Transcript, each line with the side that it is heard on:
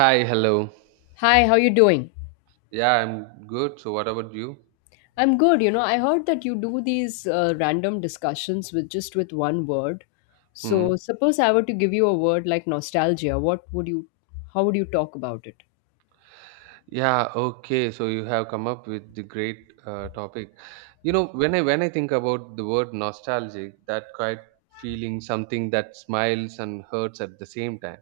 right: Hi, hello.
left: Hi, how you doing?
right: Yeah, I'm good. So, what about you?
left: I'm good. You know, I heard that you do these random discussions with just with one word. So,
right: Hmm.
left: suppose I were to give you a word like nostalgia, what would you how would you talk about it?
right: Yeah, okay. So you have come up with the great topic. You know, when I think about the word nostalgic, that quite feeling something that smiles and hurts at the same time.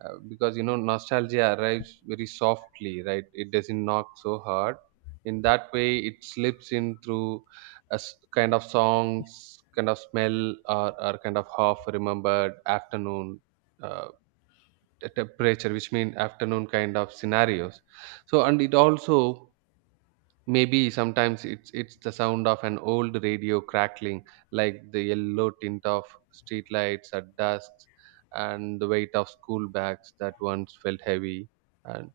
right: Because you know, nostalgia arrives very softly, right? It doesn't knock so hard. In that way, it slips in through kind of songs, kind of smell, or kind of half remembered afternoon. Uh, Temperature which mean afternoon kind of scenarios. So and it also maybe sometimes it's the sound of an old radio crackling, like the yellow tint of street lights at dusk, and the weight of school bags that once felt heavy. And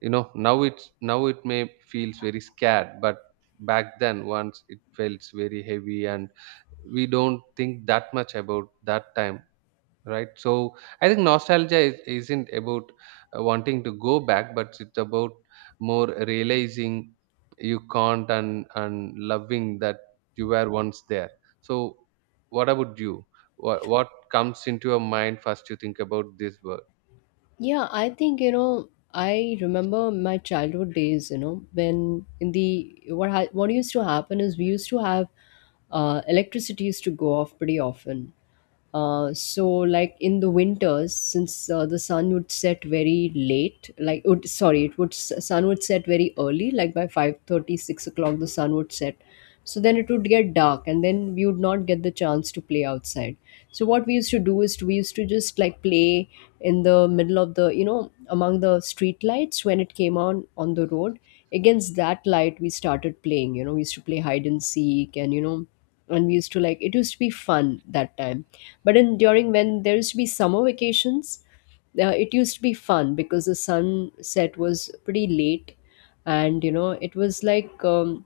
right: you know now it may feels very scared, but back then once it felt very heavy. And we don't think that much about that time, right? So I think nostalgia isn't about wanting to go back, but it's about more realizing you can't, and loving that you were once there. So what about you? What comes into your mind first you think about this work?
left: Yeah, I think, you know, I remember my childhood days, you know, when in the what used to happen is we used to have electricity used to go off pretty often. So like in the winters, since the sun would set very late, like would, sorry, it would s- sun would set very early, like by 5:30, 6 o'clock, the sun would set. So then it would get dark, and then we would not get the chance to play outside. So what we used to do is we used to just like play in the middle of the, you know, among the street lights when it came on the road. Against that light, we started playing. You know, we used to play hide and seek, and we used to like it used to be fun that time. But in during when there used to be summer vacations, it used to be fun because the sunset was pretty late, and, you know, it was like.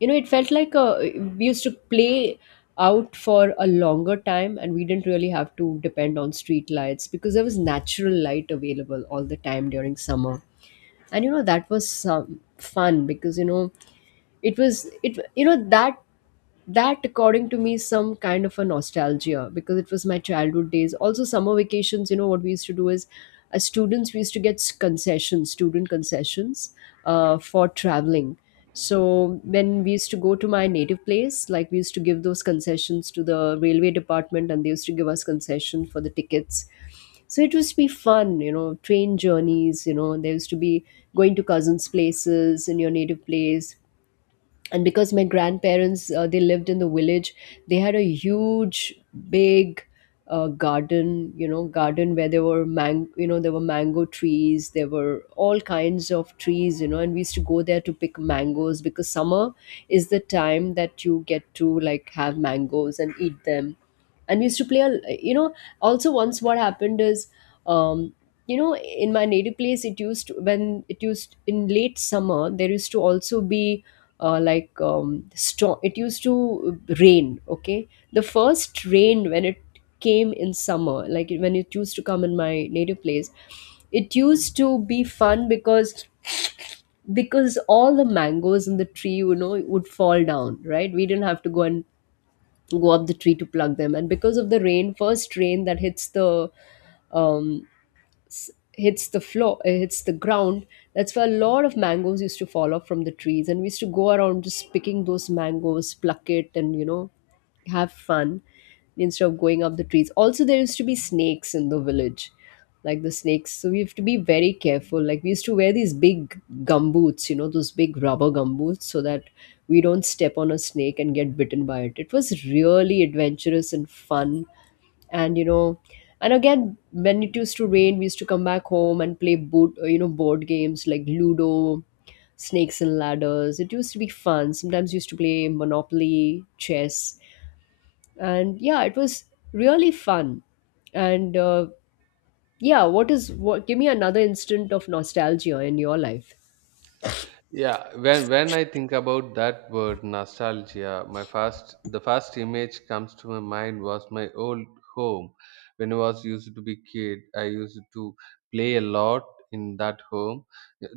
left: You know, it felt like we used to play out for a longer time, and we didn't really have to depend on street lights because there was natural light available all the time during summer. And, you know, that was some fun because, you know, it was it you know that according to me is some kind of a nostalgia, because it was my childhood days. Also, summer vacations, you know what we used to do is, as students, we used to get s- concessions student concessions for traveling. So when we used to go to my native place, like, we used to give those concessions to the railway department, and they used to give us concession for the tickets. So it used to be fun, you know, train journeys, you know, there used to be going to cousins places in your native place. And because my grandparents, they lived in the village, they had a huge big garden you know garden where there were mango trees, there were all kinds of trees, you know. And we used to go there to pick mangoes, because summer is the time that you get to like have mangoes and eat them. And we used to play, a you know also, once what happened is, um in my native place when it used in late summer, there used to also be like storm, it used to rain. Okay, the first rain, when it came in summer, like when it used to come in my native place, it used to be fun, because all the mangoes in the tree, you know, would fall down, right? We didn't have to go up the tree to plug them. And because of the rain, first rain that hits the um s- hits the floor, hits the ground. That's where a lot of mangoes used to fall off from the trees, and we used to go around just picking those mangoes, pluck it, and, you know, have fun instead of going up the trees. Also, there used to be snakes in the village, like the snakes, so we have to be very careful. Like, we used to wear these big gumboots, you know, those big rubber gumboots, so that we don't step on a snake and get bitten by it. It was really adventurous and fun. And, you know, and again, when it used to rain, we used to come back home and play boot you know board games like ludo, snakes and ladders. It used to be fun. Sometimes we used to play monopoly, chess, and yeah, it was really fun. And yeah, what is what give me another instant of nostalgia in your life.
right: Yeah, when I think about that word nostalgia, my first the first image comes to my mind was my old home. When I was used to be kid, I used to play a lot in that home.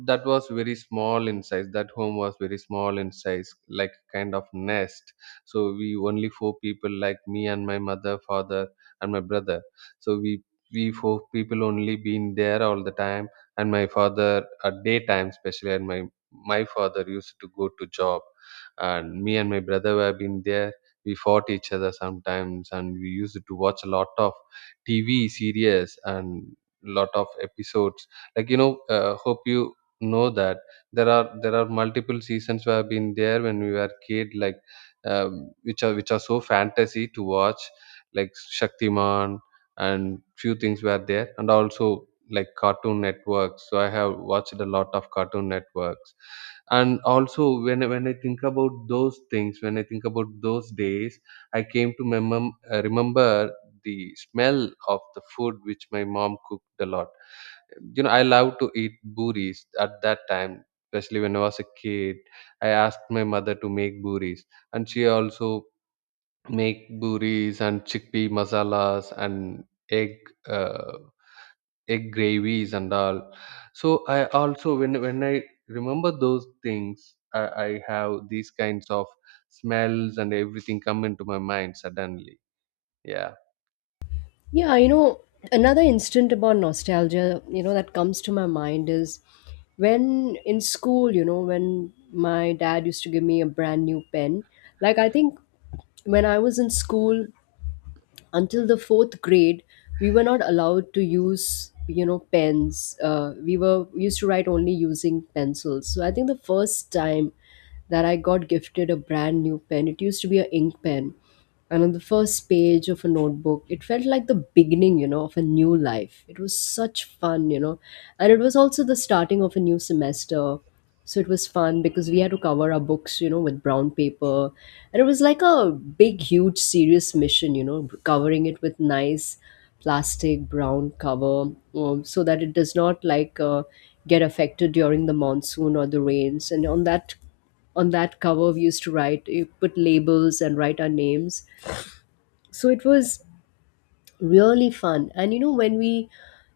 right: That was very small in size. That home was very small in size, like kind of nest. So we only four people, like me and my mother, father, and my brother. So we four people only been there all the time. And my father at daytime especially, and my father used to go to job. And me and my brother were been there. We fought each other sometimes, and we used to watch a lot of tv series and lot of episodes, like you know hope you know that there are multiple seasons where have been there when we were kid, like which are so fantasy to watch, like Shaktiman. And few things were there, and also like cartoon networks, so I have watched a lot of cartoon networks. And also when I think about those things, when I think about those days, I came to remember the smell of the food which my mom cooked a lot. You know I love to eat buris at that time, especially when I was a kid. I asked my mother to make buris, and she also make buris and chickpea masalas and egg uh, egg gravies and all. So I also, when I remember those things, I have these kinds of smells and everything come into my mind suddenly. Yeah.
left: Yeah, you know, another instant about nostalgia, you know, that comes to my mind is when in school, you know, when my dad used to give me a brand new pen. Like, I think when I was in school, until the fourth grade, we were not allowed to use, you know, pens. Uh, we used to write only using pencils. So I think the first time that I got gifted a brand new pen, it used to be a ink pen, and on the first page of a notebook it felt like the beginning, you know, of a new life. It was such fun, you know. And it was also the starting of a new semester, so it was fun because we had to cover our books, you know, with brown paper, and it was like a big huge serious mission, you know, covering it with nice plastic brown cover. So that it does not like get affected during the monsoon or the rains. And on that cover we used to write, you put labels and write our names. So it was really fun. And, you know, when we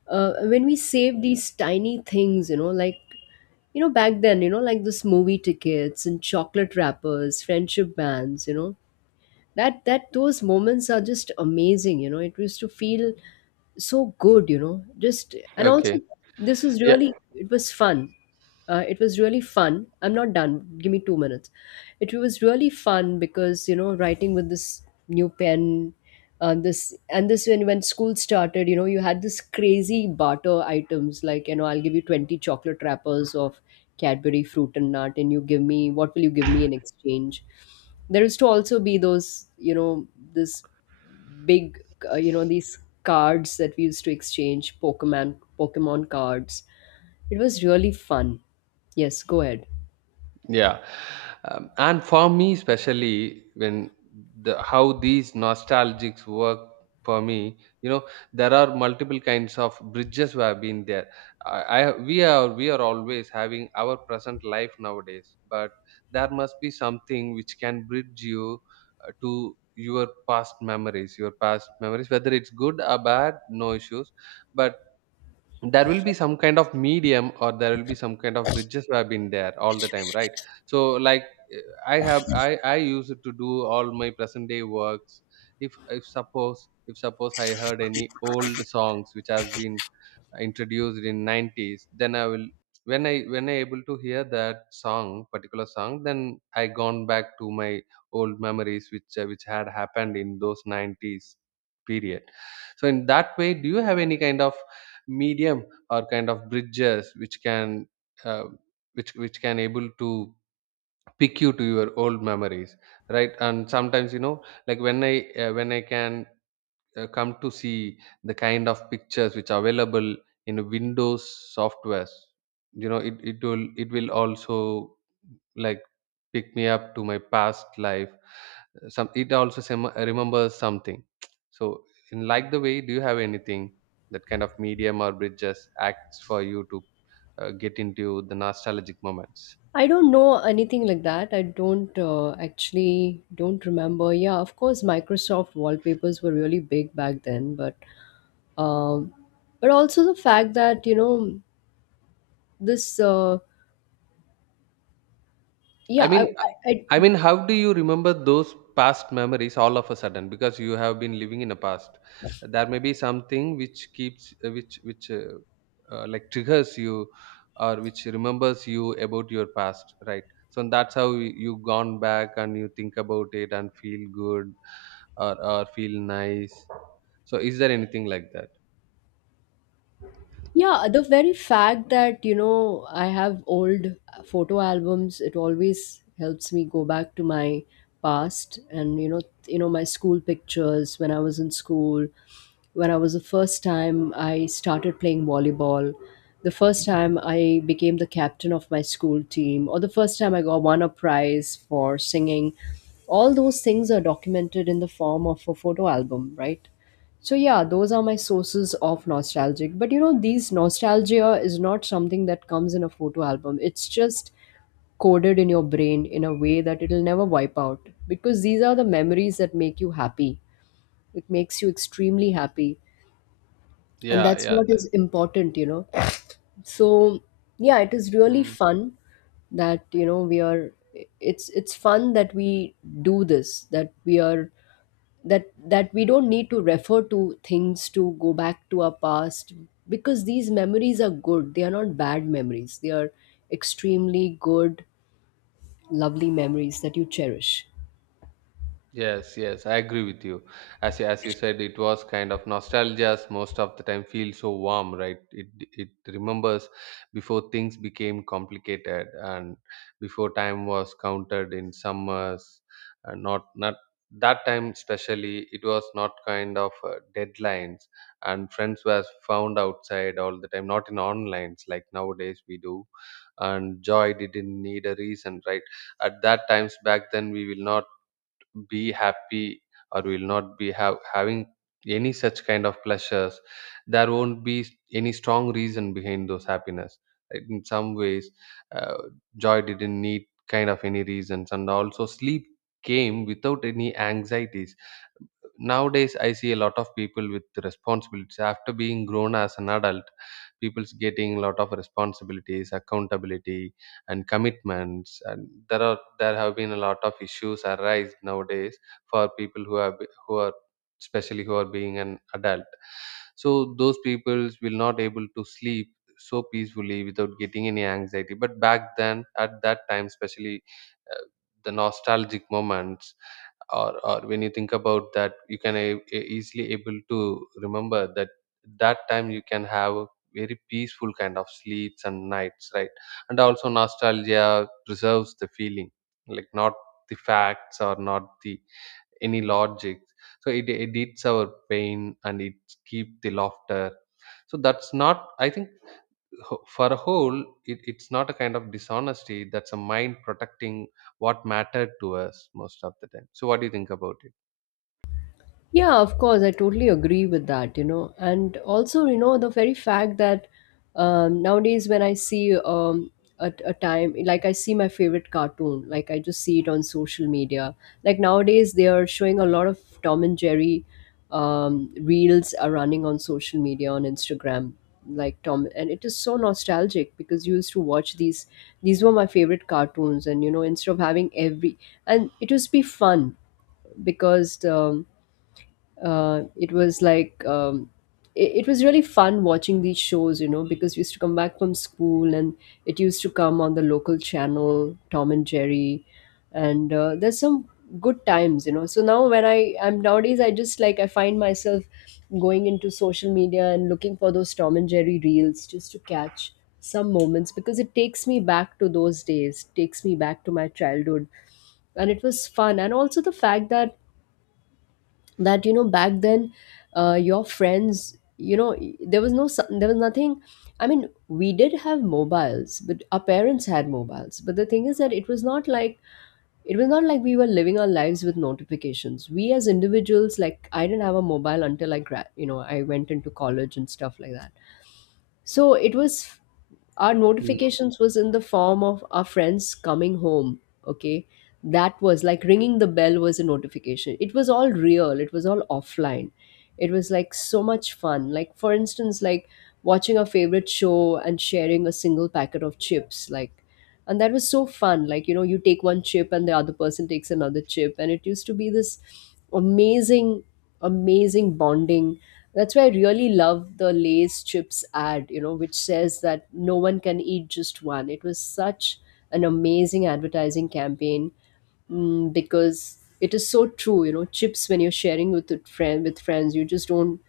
left: when we save these tiny things, you know, like, you know, back then, you know, like this movie tickets and chocolate wrappers, friendship bands, you know, that those moments are just amazing. You know, it used to feel so good, you know. Just and also
right: Okay.
left: this is really it was fun. It was really fun. I'm not done. Give me 2 minutes. It was really fun because, you know, writing with this new pen, this and this when school started, you know, you had this crazy barter items, like, you know, I'll give you 20 chocolate wrappers of Cadbury fruit and nut, and you give me what will you give me in exchange? There used to also be those, you know, this big these cards that we used to exchange, Pokemon cards. It was really fun. Yes, go ahead.
right: Yeah. And for me, especially when the how these nostalgics work for me, you know, there are multiple kinds of bridges who have been there. I, I We are always having our present life nowadays, but there must be something which can bridge you to your past memories, whether it's good or bad, no issues. But there will be some kind of medium, or there will be some kind of bridges where have been there all the time, right? So like, eh, I have I use it to do all my present day works. If suppose I heard any old songs which has been introduced in 90s, then I will, when I able to hear that song particular song, then I gone back to my old memories which had happened in those 90s period. So in that way, do you have any kind of medium or kind of bridges which can, uh, which can able to pick you to your old memories, right? And sometimes you know, like when I can, come to see the kind of pictures which are available in windows softwares, you know, it will also like pick me up to my past life. Some it also remembers something. So in like the way, do you have anything that kind of medium or bridges acts for you to get into the nostalgic moments?
left: I don't know anything like that. I don't remember. Yeah, of course, Microsoft wallpapers were really big back then, um but also the fact that, you know, this yeah,
right: I mean, uh, I
left: I
right: mean, how do you remember those past memories all of a sudden? Because you have been living in a past. There may be something which keeps, which like triggers you, or which remembers you about your past, right? So that's how you gone back and you think about it and feel good, or feel nice. So is there anything like that?
left: Yeah, the very fact that, you know, I have old photo albums, it always helps me go back to my past. And, you know, my school pictures, when I was in school, when I was the first time I started playing volleyball, the first time I became the captain of my school team, or the first time I got won a prize for singing. All those things are documented in the form of a photo album, right? So yeah, those are my sources of nostalgic. But, you know, these nostalgia is not something that comes in a photo album. It's just coded in your brain in a way that it'll never wipe out, because these are the memories that make you happy. It makes you extremely happy, and
right: Yeah,
left: that's
right: yeah.
left: what is important, you know. So yeah, it is really
right: that-
left: fun that, you know, we are, it's fun that we do this, that we are that that we don't need to refer to things to go back to our past, because these memories are good. They are not bad memories, they are extremely good, lovely memories that you cherish.
right: Yes, yes, I agree with you. As you said, it was kind of nostalgia's most of the time feels so warm, right? It remembers before things became complicated, and before time was counted in summers. And not that time especially it was not kind of deadlines, and friends were found outside all the time, not in onlines like nowadays we do. And joy didn't need a reason, right? At that times back then, we will not be happy, or will not be having any such kind of pleasures. There won't be any strong reason behind those happiness, right? In some ways, uh, joy didn't need kind of any reasons. And also sleep came without any anxieties. Nowadays I see a lot of people with responsibilities after being grown as an adult. People's getting a lot of responsibilities, accountability, and commitments. And there have been a lot of issues arise nowadays for people who are especially who are being an adult. So those people will not able to sleep so peacefully without getting any anxiety. But back then at that time especially, uh, the nostalgic moments, or when you think about that, you can easily able to remember that time you can have a very peaceful kind of sleeps and nights, right? And also nostalgia preserves the feeling, like not the facts or not the any logic. So it edits our pain and it keep the laughter. So that's not, I think, for a whole, it's not a kind of dishonesty. That's a mind protecting what mattered to us most of the time. So what do you think about
left: Yeah, of course, I totally agree with that, you know. And also, you know, the very fact that nowadays when I see, a time, like, I see my favorite cartoon, like, I just see it on social media. Like, nowadays, they are showing a lot of Tom and Jerry, reels are running on social media on Instagram, like Tom, and it is so nostalgic, because you used to watch These were my favorite cartoons, and, you know, instead of having every and it used to be fun because uh, it was like um, it was really fun watching these shows, you know, because we used to come back from school and it used to come on the local channel, Tom and Jerry. And there's some good times, you know. So now when I am nowadays, I just, like, I find myself going into social media and looking for those Tom and Jerry reels just to catch some moments because it takes me back to those days, takes me back to my childhood, and it was fun. And also the fact that that back then, your friends, there was nothing. I mean, we did have mobiles, but our parents had mobiles, but the thing is that it was not like we were living our lives with notifications. We as individuals, like, I didn't have a mobile until I gra- you know I went into college and stuff like that. So it was, our
right: it?
left: notifications was in the form of our friends coming home. Okay. That was like ringing the bell was a notification. It was all real, it was all offline. It was like so much fun, like, for instance, like watching our favorite show and sharing a single packet of chips. Like, and that was so fun, like, you know, you take one chip and the other person takes another chip, and it used to be this amazing, amazing bonding. That's why I really love the Lay's chips ad, you know, which says that no one can eat just one. It was such an amazing advertising campaign. Because it is so true. You know, chips, when you're sharing with a friend, with friends, you just don't,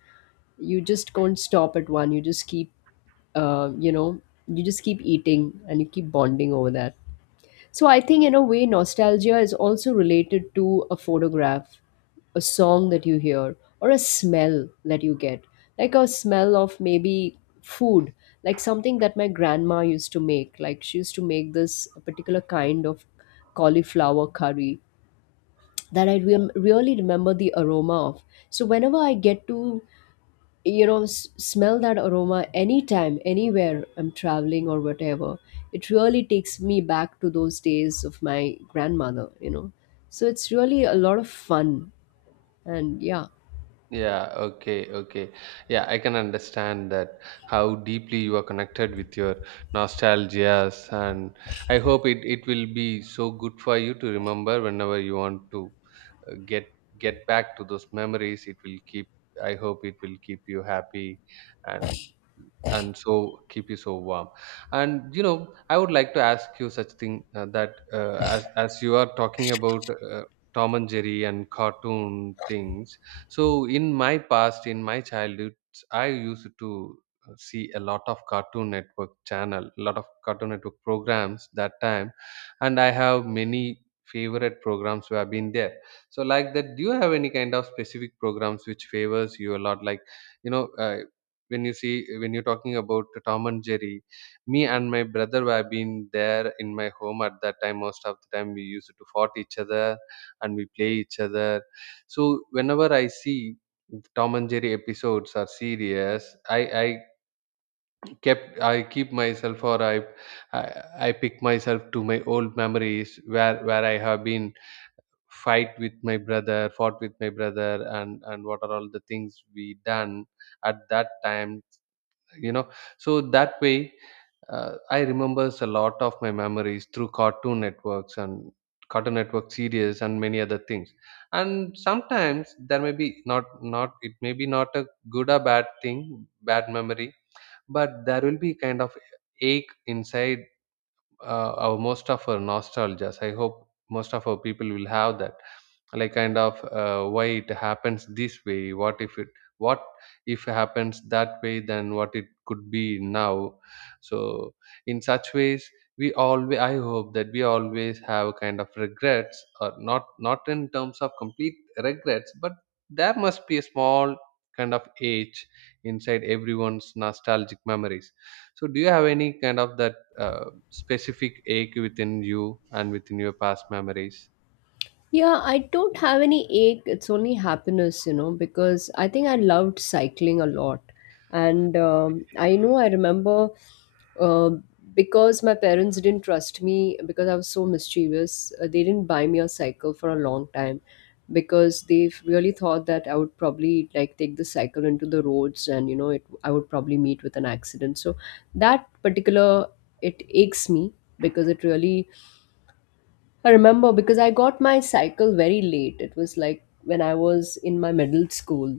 left: you just can't stop at one. You just keep, you know, you just keep eating, and you keep bonding over that. So I think, in a way, nostalgia is also related to a photograph, a song that you hear, or a smell that you get, like a smell of maybe food, like something that my grandma used to make. Like she used to make this particular kind of cauliflower curry that really remember the aroma of. So whenever I get to smell that aroma, anytime, anywhere, I'm traveling or whatever, it really takes me back to those days of my grandmother, you know. So it's really a lot of fun. And yeah.
right: Yeah, okay, okay. Yeah, I can understand that how deeply you are connected with your nostalgias. And I hope it will be so good for you to remember whenever you want to uh, get get back to those memories. It will keep I hope it will keep you happy, and and so keep you so warm. And you know I would like to ask you such thing, that as you are talking about tom and jerry and cartoon things. So in my past, in my childhood, I used to see a lot of cartoon network channel, a lot of cartoon network programs that time. And I have many favorite programs who have been there. So like that, do you have any kind of specific programs which favors you a lot, like you know when you're talking about tom and jerry. Me and my brother were been there in my home at that time. Most of the time we used to fought each other and we play each other. So whenever I see tom and jerry episodes are serious, I keep myself, or i, I pick myself to my old memories, where I have been fight with my brother fought with my brother, and what are all the things we done at that time, you know. So that way, I remembers a lot of my memories through cartoon networks and cartoon network series and many other things. And sometimes there may be not not it may be not a good or bad thing, bad memory, but there will be kind of ache inside. Our most of our nostalgias, I hope most of our people will have that, like kind of, why it happens this way, what if happens that way, then what it could be now. So in such ways, we always, I hope that we always have kind of regrets, or not in terms of complete regrets, but there must be a small kind of age inside everyone's nostalgic memories. So do you have any kind of that specific ache within you and within your past memories?
left: Yeah, I don't have any ache. It's only happiness, you know, because I think I loved cycling a lot. And I know, I remember, uh, because my parents didn't trust me because I was so mischievous, they didn't buy me a cycle for a long time because they really thought that I would probably, like, take the cycle into the roads and, you know, it, I would probably meet with an accident. So that particular, it aches me because it really, I remember, because I got my cycle very late. It was like when I was in my middle school.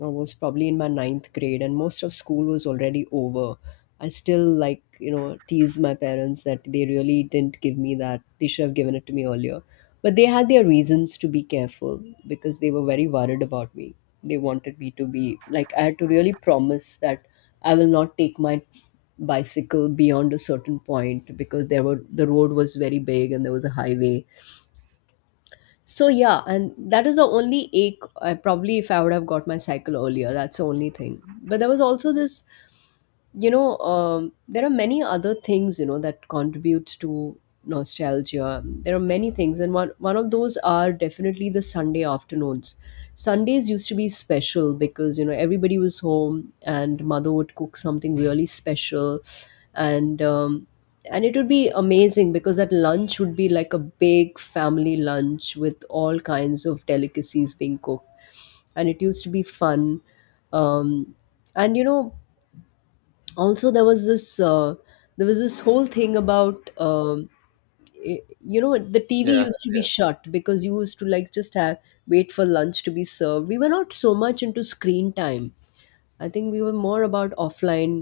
left: I was probably in my ninth grade, and most of school was already over. I still, like, you know, tease my parents that they really didn't give me that. They should have given it to me earlier, but they had their reasons to be careful because they were very worried about me. They wanted me to be like, I had to really promise that I will not take my bicycle beyond a certain point because there were, the road was very big and there was a highway. So yeah, and that is the only ache. I probably, if I would have got my cycle earlier, that's the only thing. But there was also this, you know, there are many other things, you know, that contribute to nostalgia. There are many things, and one of those are definitely the Sunday afternoons. Sundays used to be special because, you know, everybody was home and mother would cook something really special. And and it would be amazing because that lunch would be like a big family lunch with all kinds of delicacies being cooked. And it used to be fun. um, and, you know, also there was this whole thing about, the TV
right: Yeah,
left: used to be
right: yeah.
left: shut because you used to, like, just have, wait for lunch to be served. We were not so much into screen time. I think we were more about offline,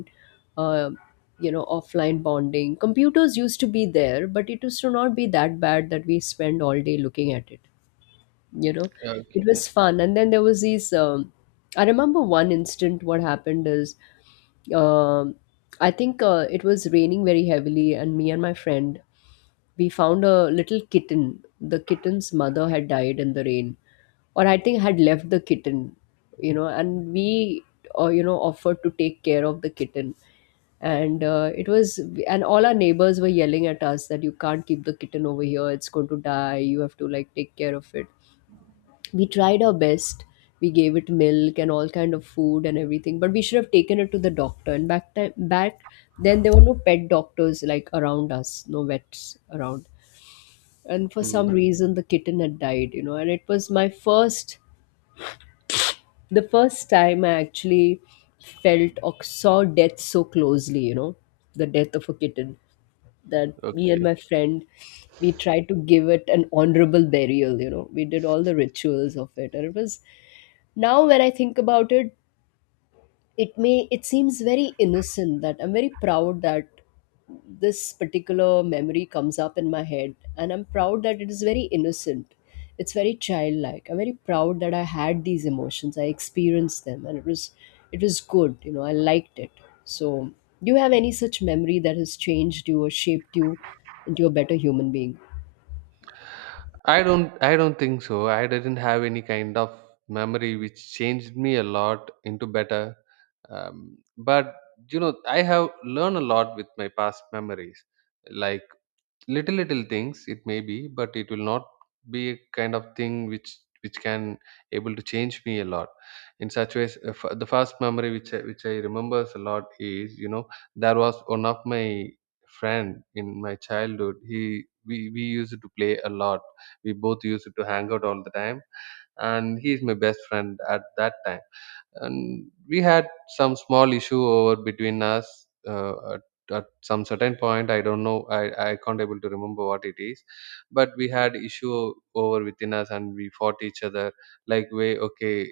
left: uh, you know, offline bonding. Computers used to be there, but it used to not be that bad that we spend all day looking at it, you know. It
right: Okay.
left: was fun. And then there was these, I remember one instant what happened is, um, I think, it was raining very heavily, and me and my friend, we found a little kitten. The kitten's mother had died in the rain, or I think had left the kitten, you know. And we, you know, offered to take care of the kitten. And it was, and all our neighbors were yelling at us that you can't keep the kitten over here, it's going to die, you have to like take care of it. We tried our best. We gave it milk and all kind of food and everything, but we should have taken it to the doctor. And back then, there were no pet doctors like around us, no vets around. And for some
right: Hmm.
left: reason, the kitten had died, you know. And it was my first the first time I actually felt or saw death so closely, you know, the death of a kitten, that me and
right: Okay.
left: my friend, we tried to give it an honorable burial, you know. We did all the rituals of it, and it was, now when I think about it, it may, it seems very innocent, that I'm very proud that this particular memory comes up in my head. And I'm proud that it is very innocent. It's very childlike. I'm very proud that I had these emotions, I experienced them, and it was, it was good, you know, I liked it. So do you have any such memory that has changed you or shaped you into a better human being?
right: I don't think so. I didn't have any kind of memory which changed me a lot into better. But you know, I have learned a lot with my past memories. Like little things it may be, but it will not be a kind of thing which can able to change me a lot in such ways. The first memory which I remembers a lot is. There was one of my friend in my childhood. He we we used to play a lot. We both used to hang out all the time, and he is my best friend at that time. And we had some small issue over between us at some certain point. I don't know, I can't able to remember what it is, but we had issue over within us and we fought each other like, way, okay,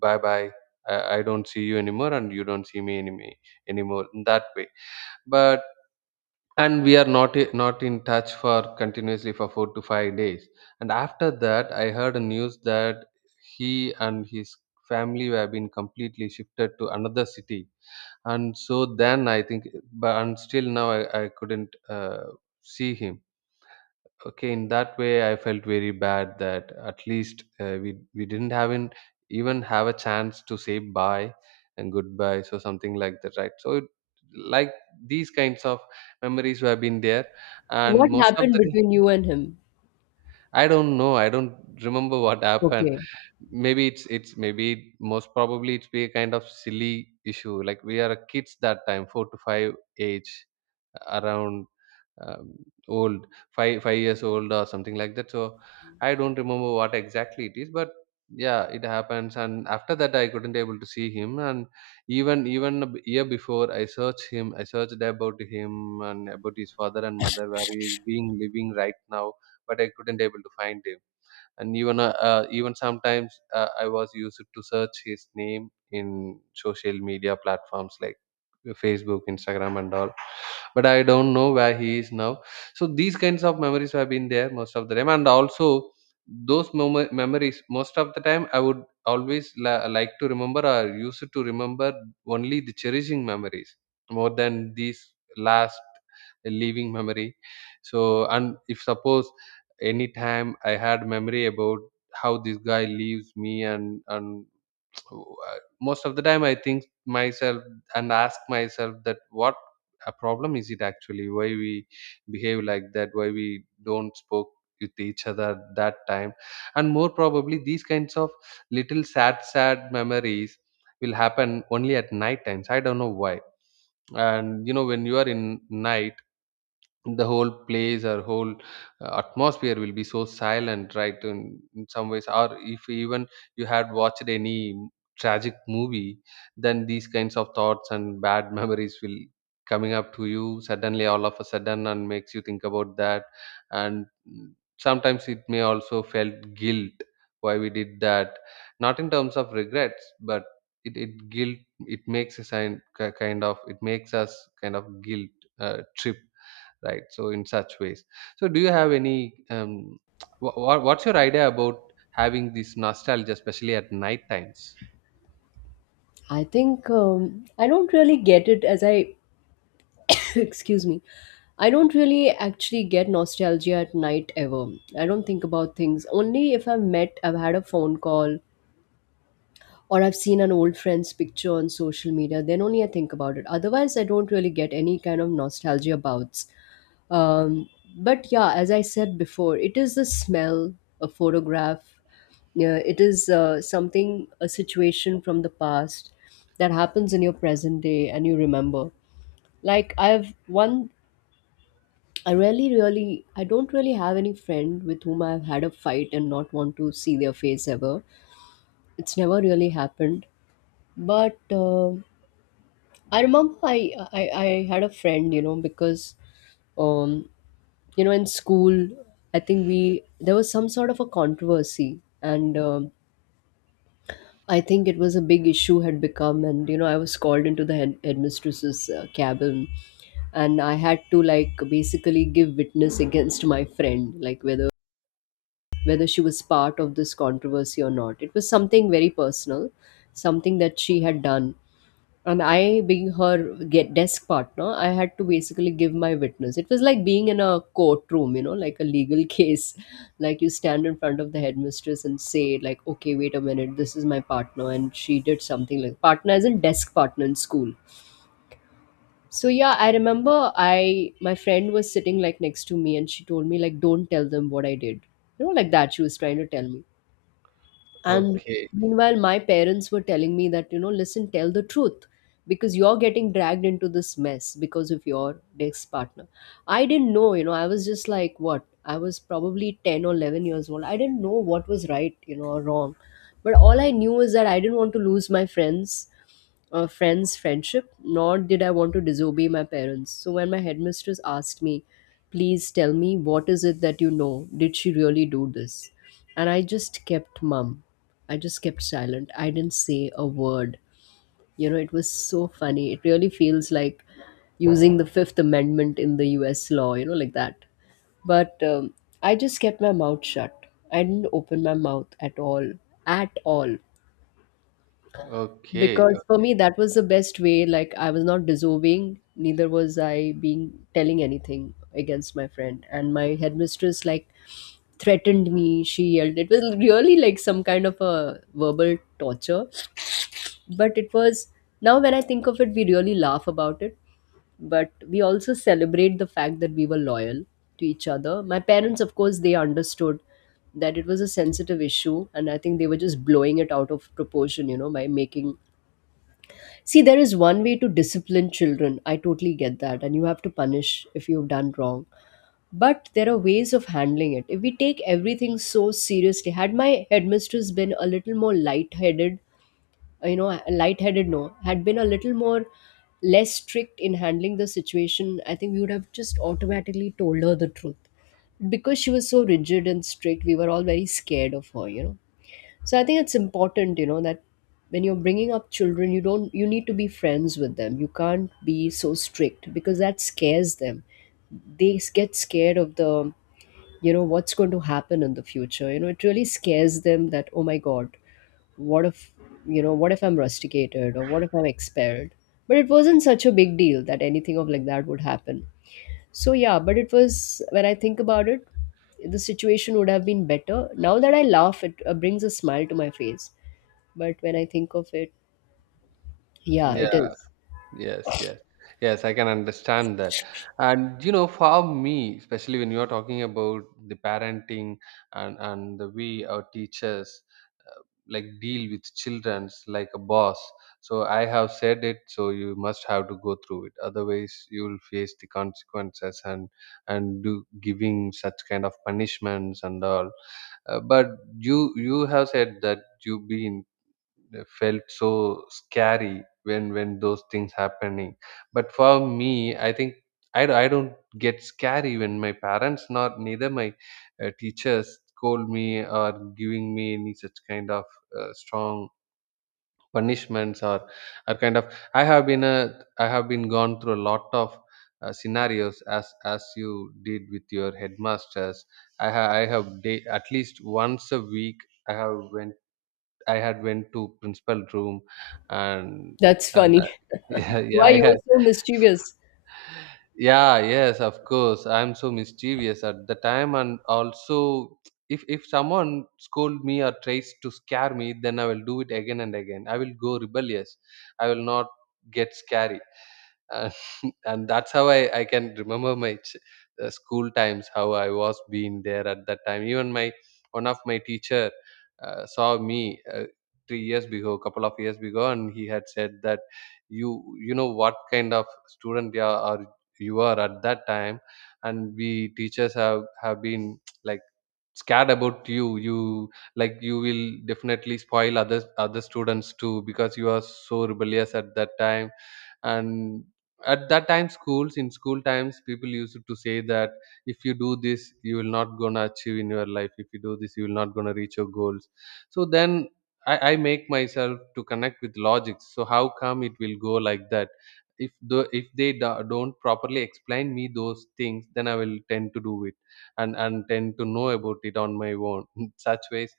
right: bye bye. I don't see you anymore, and you don't see me anymore, in that way. But and we are not in touch for continuously for 4 to 5 days. And after that, I heard a news that he and his family were been completely shifted to another city, and so then I think. But and still now I couldn't see him, okay, in that way. I felt very bad that at least, we didn't even have a chance to say bye and goodbye, so something like that, right. Like these kinds of memories have been there,
left: What
right: and most of
left: happened
right: the
left: between you and him?
right: I don't know. I don't remember what happened.
left: Okay.
right: Maybe it's maybe most probably it's be a kind of silly issue. Like we are kids that time, 4 to 5 age, around, um, old, five years old or something like that. So I don't remember what exactly it is, but yeah, it happens. And after that, I couldn't able to see him. And year before, I searched him. I searched about him and about his father and mother, where he is being living right now, but I couldn't able to find him. And even sometimes, I was used to search his name in social media platforms like Facebook, Instagram, and all. But I don't know where he is now. So these kinds of memories have been there most of the time, and also those memories most of the time I would always like to remember, or used to remember only the cherishing memories more than these last living memory. So, and if suppose anytime I had memory about how this guy leaves me, and most of the time I think myself and ask myself that what a problem is it, actually, why we behave like that, why we don't spoke with each other at that time. And more probably these kinds of little sad memories will happen only at night times, I don't know why. And when you are in night, the whole place or whole, atmosphere will be so silent, right, in some ways. Or if even you had watched any tragic movie, then these kinds of thoughts and bad memories will coming up to you suddenly, all of a sudden, and makes you think about that. And sometimes it may also felt guilt, why we did that, not in terms of regrets, but it guilt, it makes a sign kind of, it makes us kind of guilt trip, right. So in such ways, so do you have any what's your idea about having this nostalgia, especially at night times?
left: I think, I don't really get it, as I excuse me, I don't really actually get nostalgia at night ever. I don't think about things only if I've met, I've had a phone call, or I've seen an old friend's picture on social media, then only I think about it. Otherwise, I don't really get any kind of nostalgia bouts. um, but yeah, as I said before, it is the smell, a photograph. Yeah, it is, something, a situation from the past that happens in your present day, and you remember. Like, I've one, I really, really, I don't really have any friend with whom I've had a fight and not want to see their face ever. It's never really happened. But I remember, I had a friend, you know. Because, um, you know, in school, there was some sort of a controversy. And I think it was a big issue had become. And, you know, I was called into the headmistress's cabin. And I had to, like, basically give witness against my friend, like, whether she was part of this controversy or not. It was something very personal, something that she had done. And I, being her, get desk partner, I had to basically give my witness. It was like being in a courtroom, you know, like a legal case. Like, you stand in front of the headmistress and say, like, okay, wait a minute, this is my partner, and she did something, like, partner as in desk partner in school. So yeah, I remember, I, my friend was sitting like next to me, and she told me, like, don't tell them what I did. You know, like that she was trying to tell me. And
right: Okay,
left: meanwhile, my parents were telling me that, you know, listen, tell the truth, because you're getting dragged into this mess because of your ex partner. I didn't know, you know, I was just like, what? I was probably 10 or 11 years old. I didn't know what was right, you know, or wrong. But all I knew is that I didn't want to lose my friends' friendship, nor did I want to disobey my parents. So when my headmistress asked me, please tell me, what is it that you know? Did she really do this? And I just kept mum. I just kept silent. I didn't say a word. You know, it was so funny. It really feels like using the Fifth Amendment in the US law, you know, like that. But I just kept my mouth shut. I didn't open my mouth at all, at all.
right: okay.
left: Because for me, that was the best way. Like, I was not deserving, neither was I being telling anything against my friend. And my headmistress, like, threatened me, she yelled. It was really like some kind of a verbal torture. But it was, now when I think of it, we really laugh about it. But we also celebrate the fact that we were loyal to each other. My parents, of course, they understood that it was a sensitive issue, and I think they were just blowing it out of proportion, you know, by making, see, there is one way to discipline children. I totally get that. And you have to punish if you've done wrong. But there are ways of handling it. If we take everything so seriously, had my headmistress been a little more light-headed, you know, light-headed, no, had been a little more less strict in handling the situation, I think we would have just automatically told her the truth. Because she was so rigid and strict, we were all very scared of her, you know. So I think it's important, you know, that when you're bringing up children, you don't, you need to be friends with them. You can't be so strict, because that scares them. They get scared of the, you know, what's going to happen in the future. You know, it really scares them that, oh my god, what if, you know, what if I'm rusticated or what if I'm expelled? But it wasn't such a big deal that anything of like that would happen. So yeah, but it was, when I think about it, the situation would have been better. Now that I laugh, it brings a smile to my face, but when I think of it, yeah, it
right: Yeah.
left: is.
right: Yes, yes. Yes, I can understand that. And you know, for me, especially when you're talking about the parenting and the way our teachers, uh, like, deal with children's like a boss. So I have said it, so you must have to go through it. Otherwise, you will face the consequences and do giving such kind of punishments and all. But you have said that you've been felt so scary when those things happening. But for me, I think I don't get scary when my parents not, neither my, teachers scold me or giving me any such kind of, strong punishments or kind of. I have been gone through a lot of, scenarios, as you did with your headmasters. I ha- I have day, At least once a week, i have went I had went to principal room. and
left: That's
right: and
left: funny.
right: yeah, yeah,
left: Why
right: I
left: you
right: had.
left: were so mischievous?
right: Yeah, yes, of course. I'm so mischievous at the time, and also, if someone scold me or tries to scare me, then I will do it again and again. I will go rebellious. I will not get scary. and, and that's how I can remember my school times. How I was being there at that time, even my one of my teacher, saw me, 3 years ago, couple of years ago, and he had said that you know what kind of student you are at that time. And we teachers have been like scared about You will definitely spoil other students too, because you are so rebellious at that time. And at that time schools in school times, people used to say that if you do this, you will not gonna achieve in your life, if you do this, you will not gonna reach your goals. So then, I make myself to connect with logics, so how come it will go like that. If they don't properly explain me those things, then I will tend to do it and tend to know about it on my own in such ways.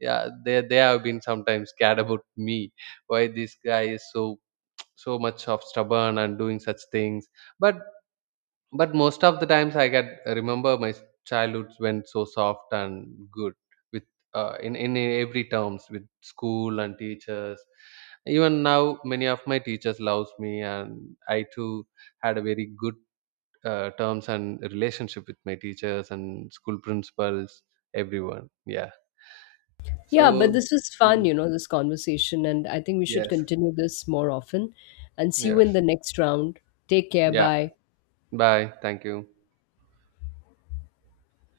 right: Yeah, they have been sometimes scared about me, why this guy is so much of stubborn and doing such things. But but most of the times I get remember my childhood went so soft and good with, in every terms with school and teachers. Even now, many of my teachers loves me, and I too had a very good, terms and relationship with my teachers and school principals, everyone. Yeah.
left: Yeah,
right: So,
left: but this was fun,
right: mm,
left: you know, this conversation. And I think we should
right: yes,
left: continue this more often. And see you in
right: yes.
left: the next round. Take care.
right: Yeah.
left: Bye.
right: Bye, thank you.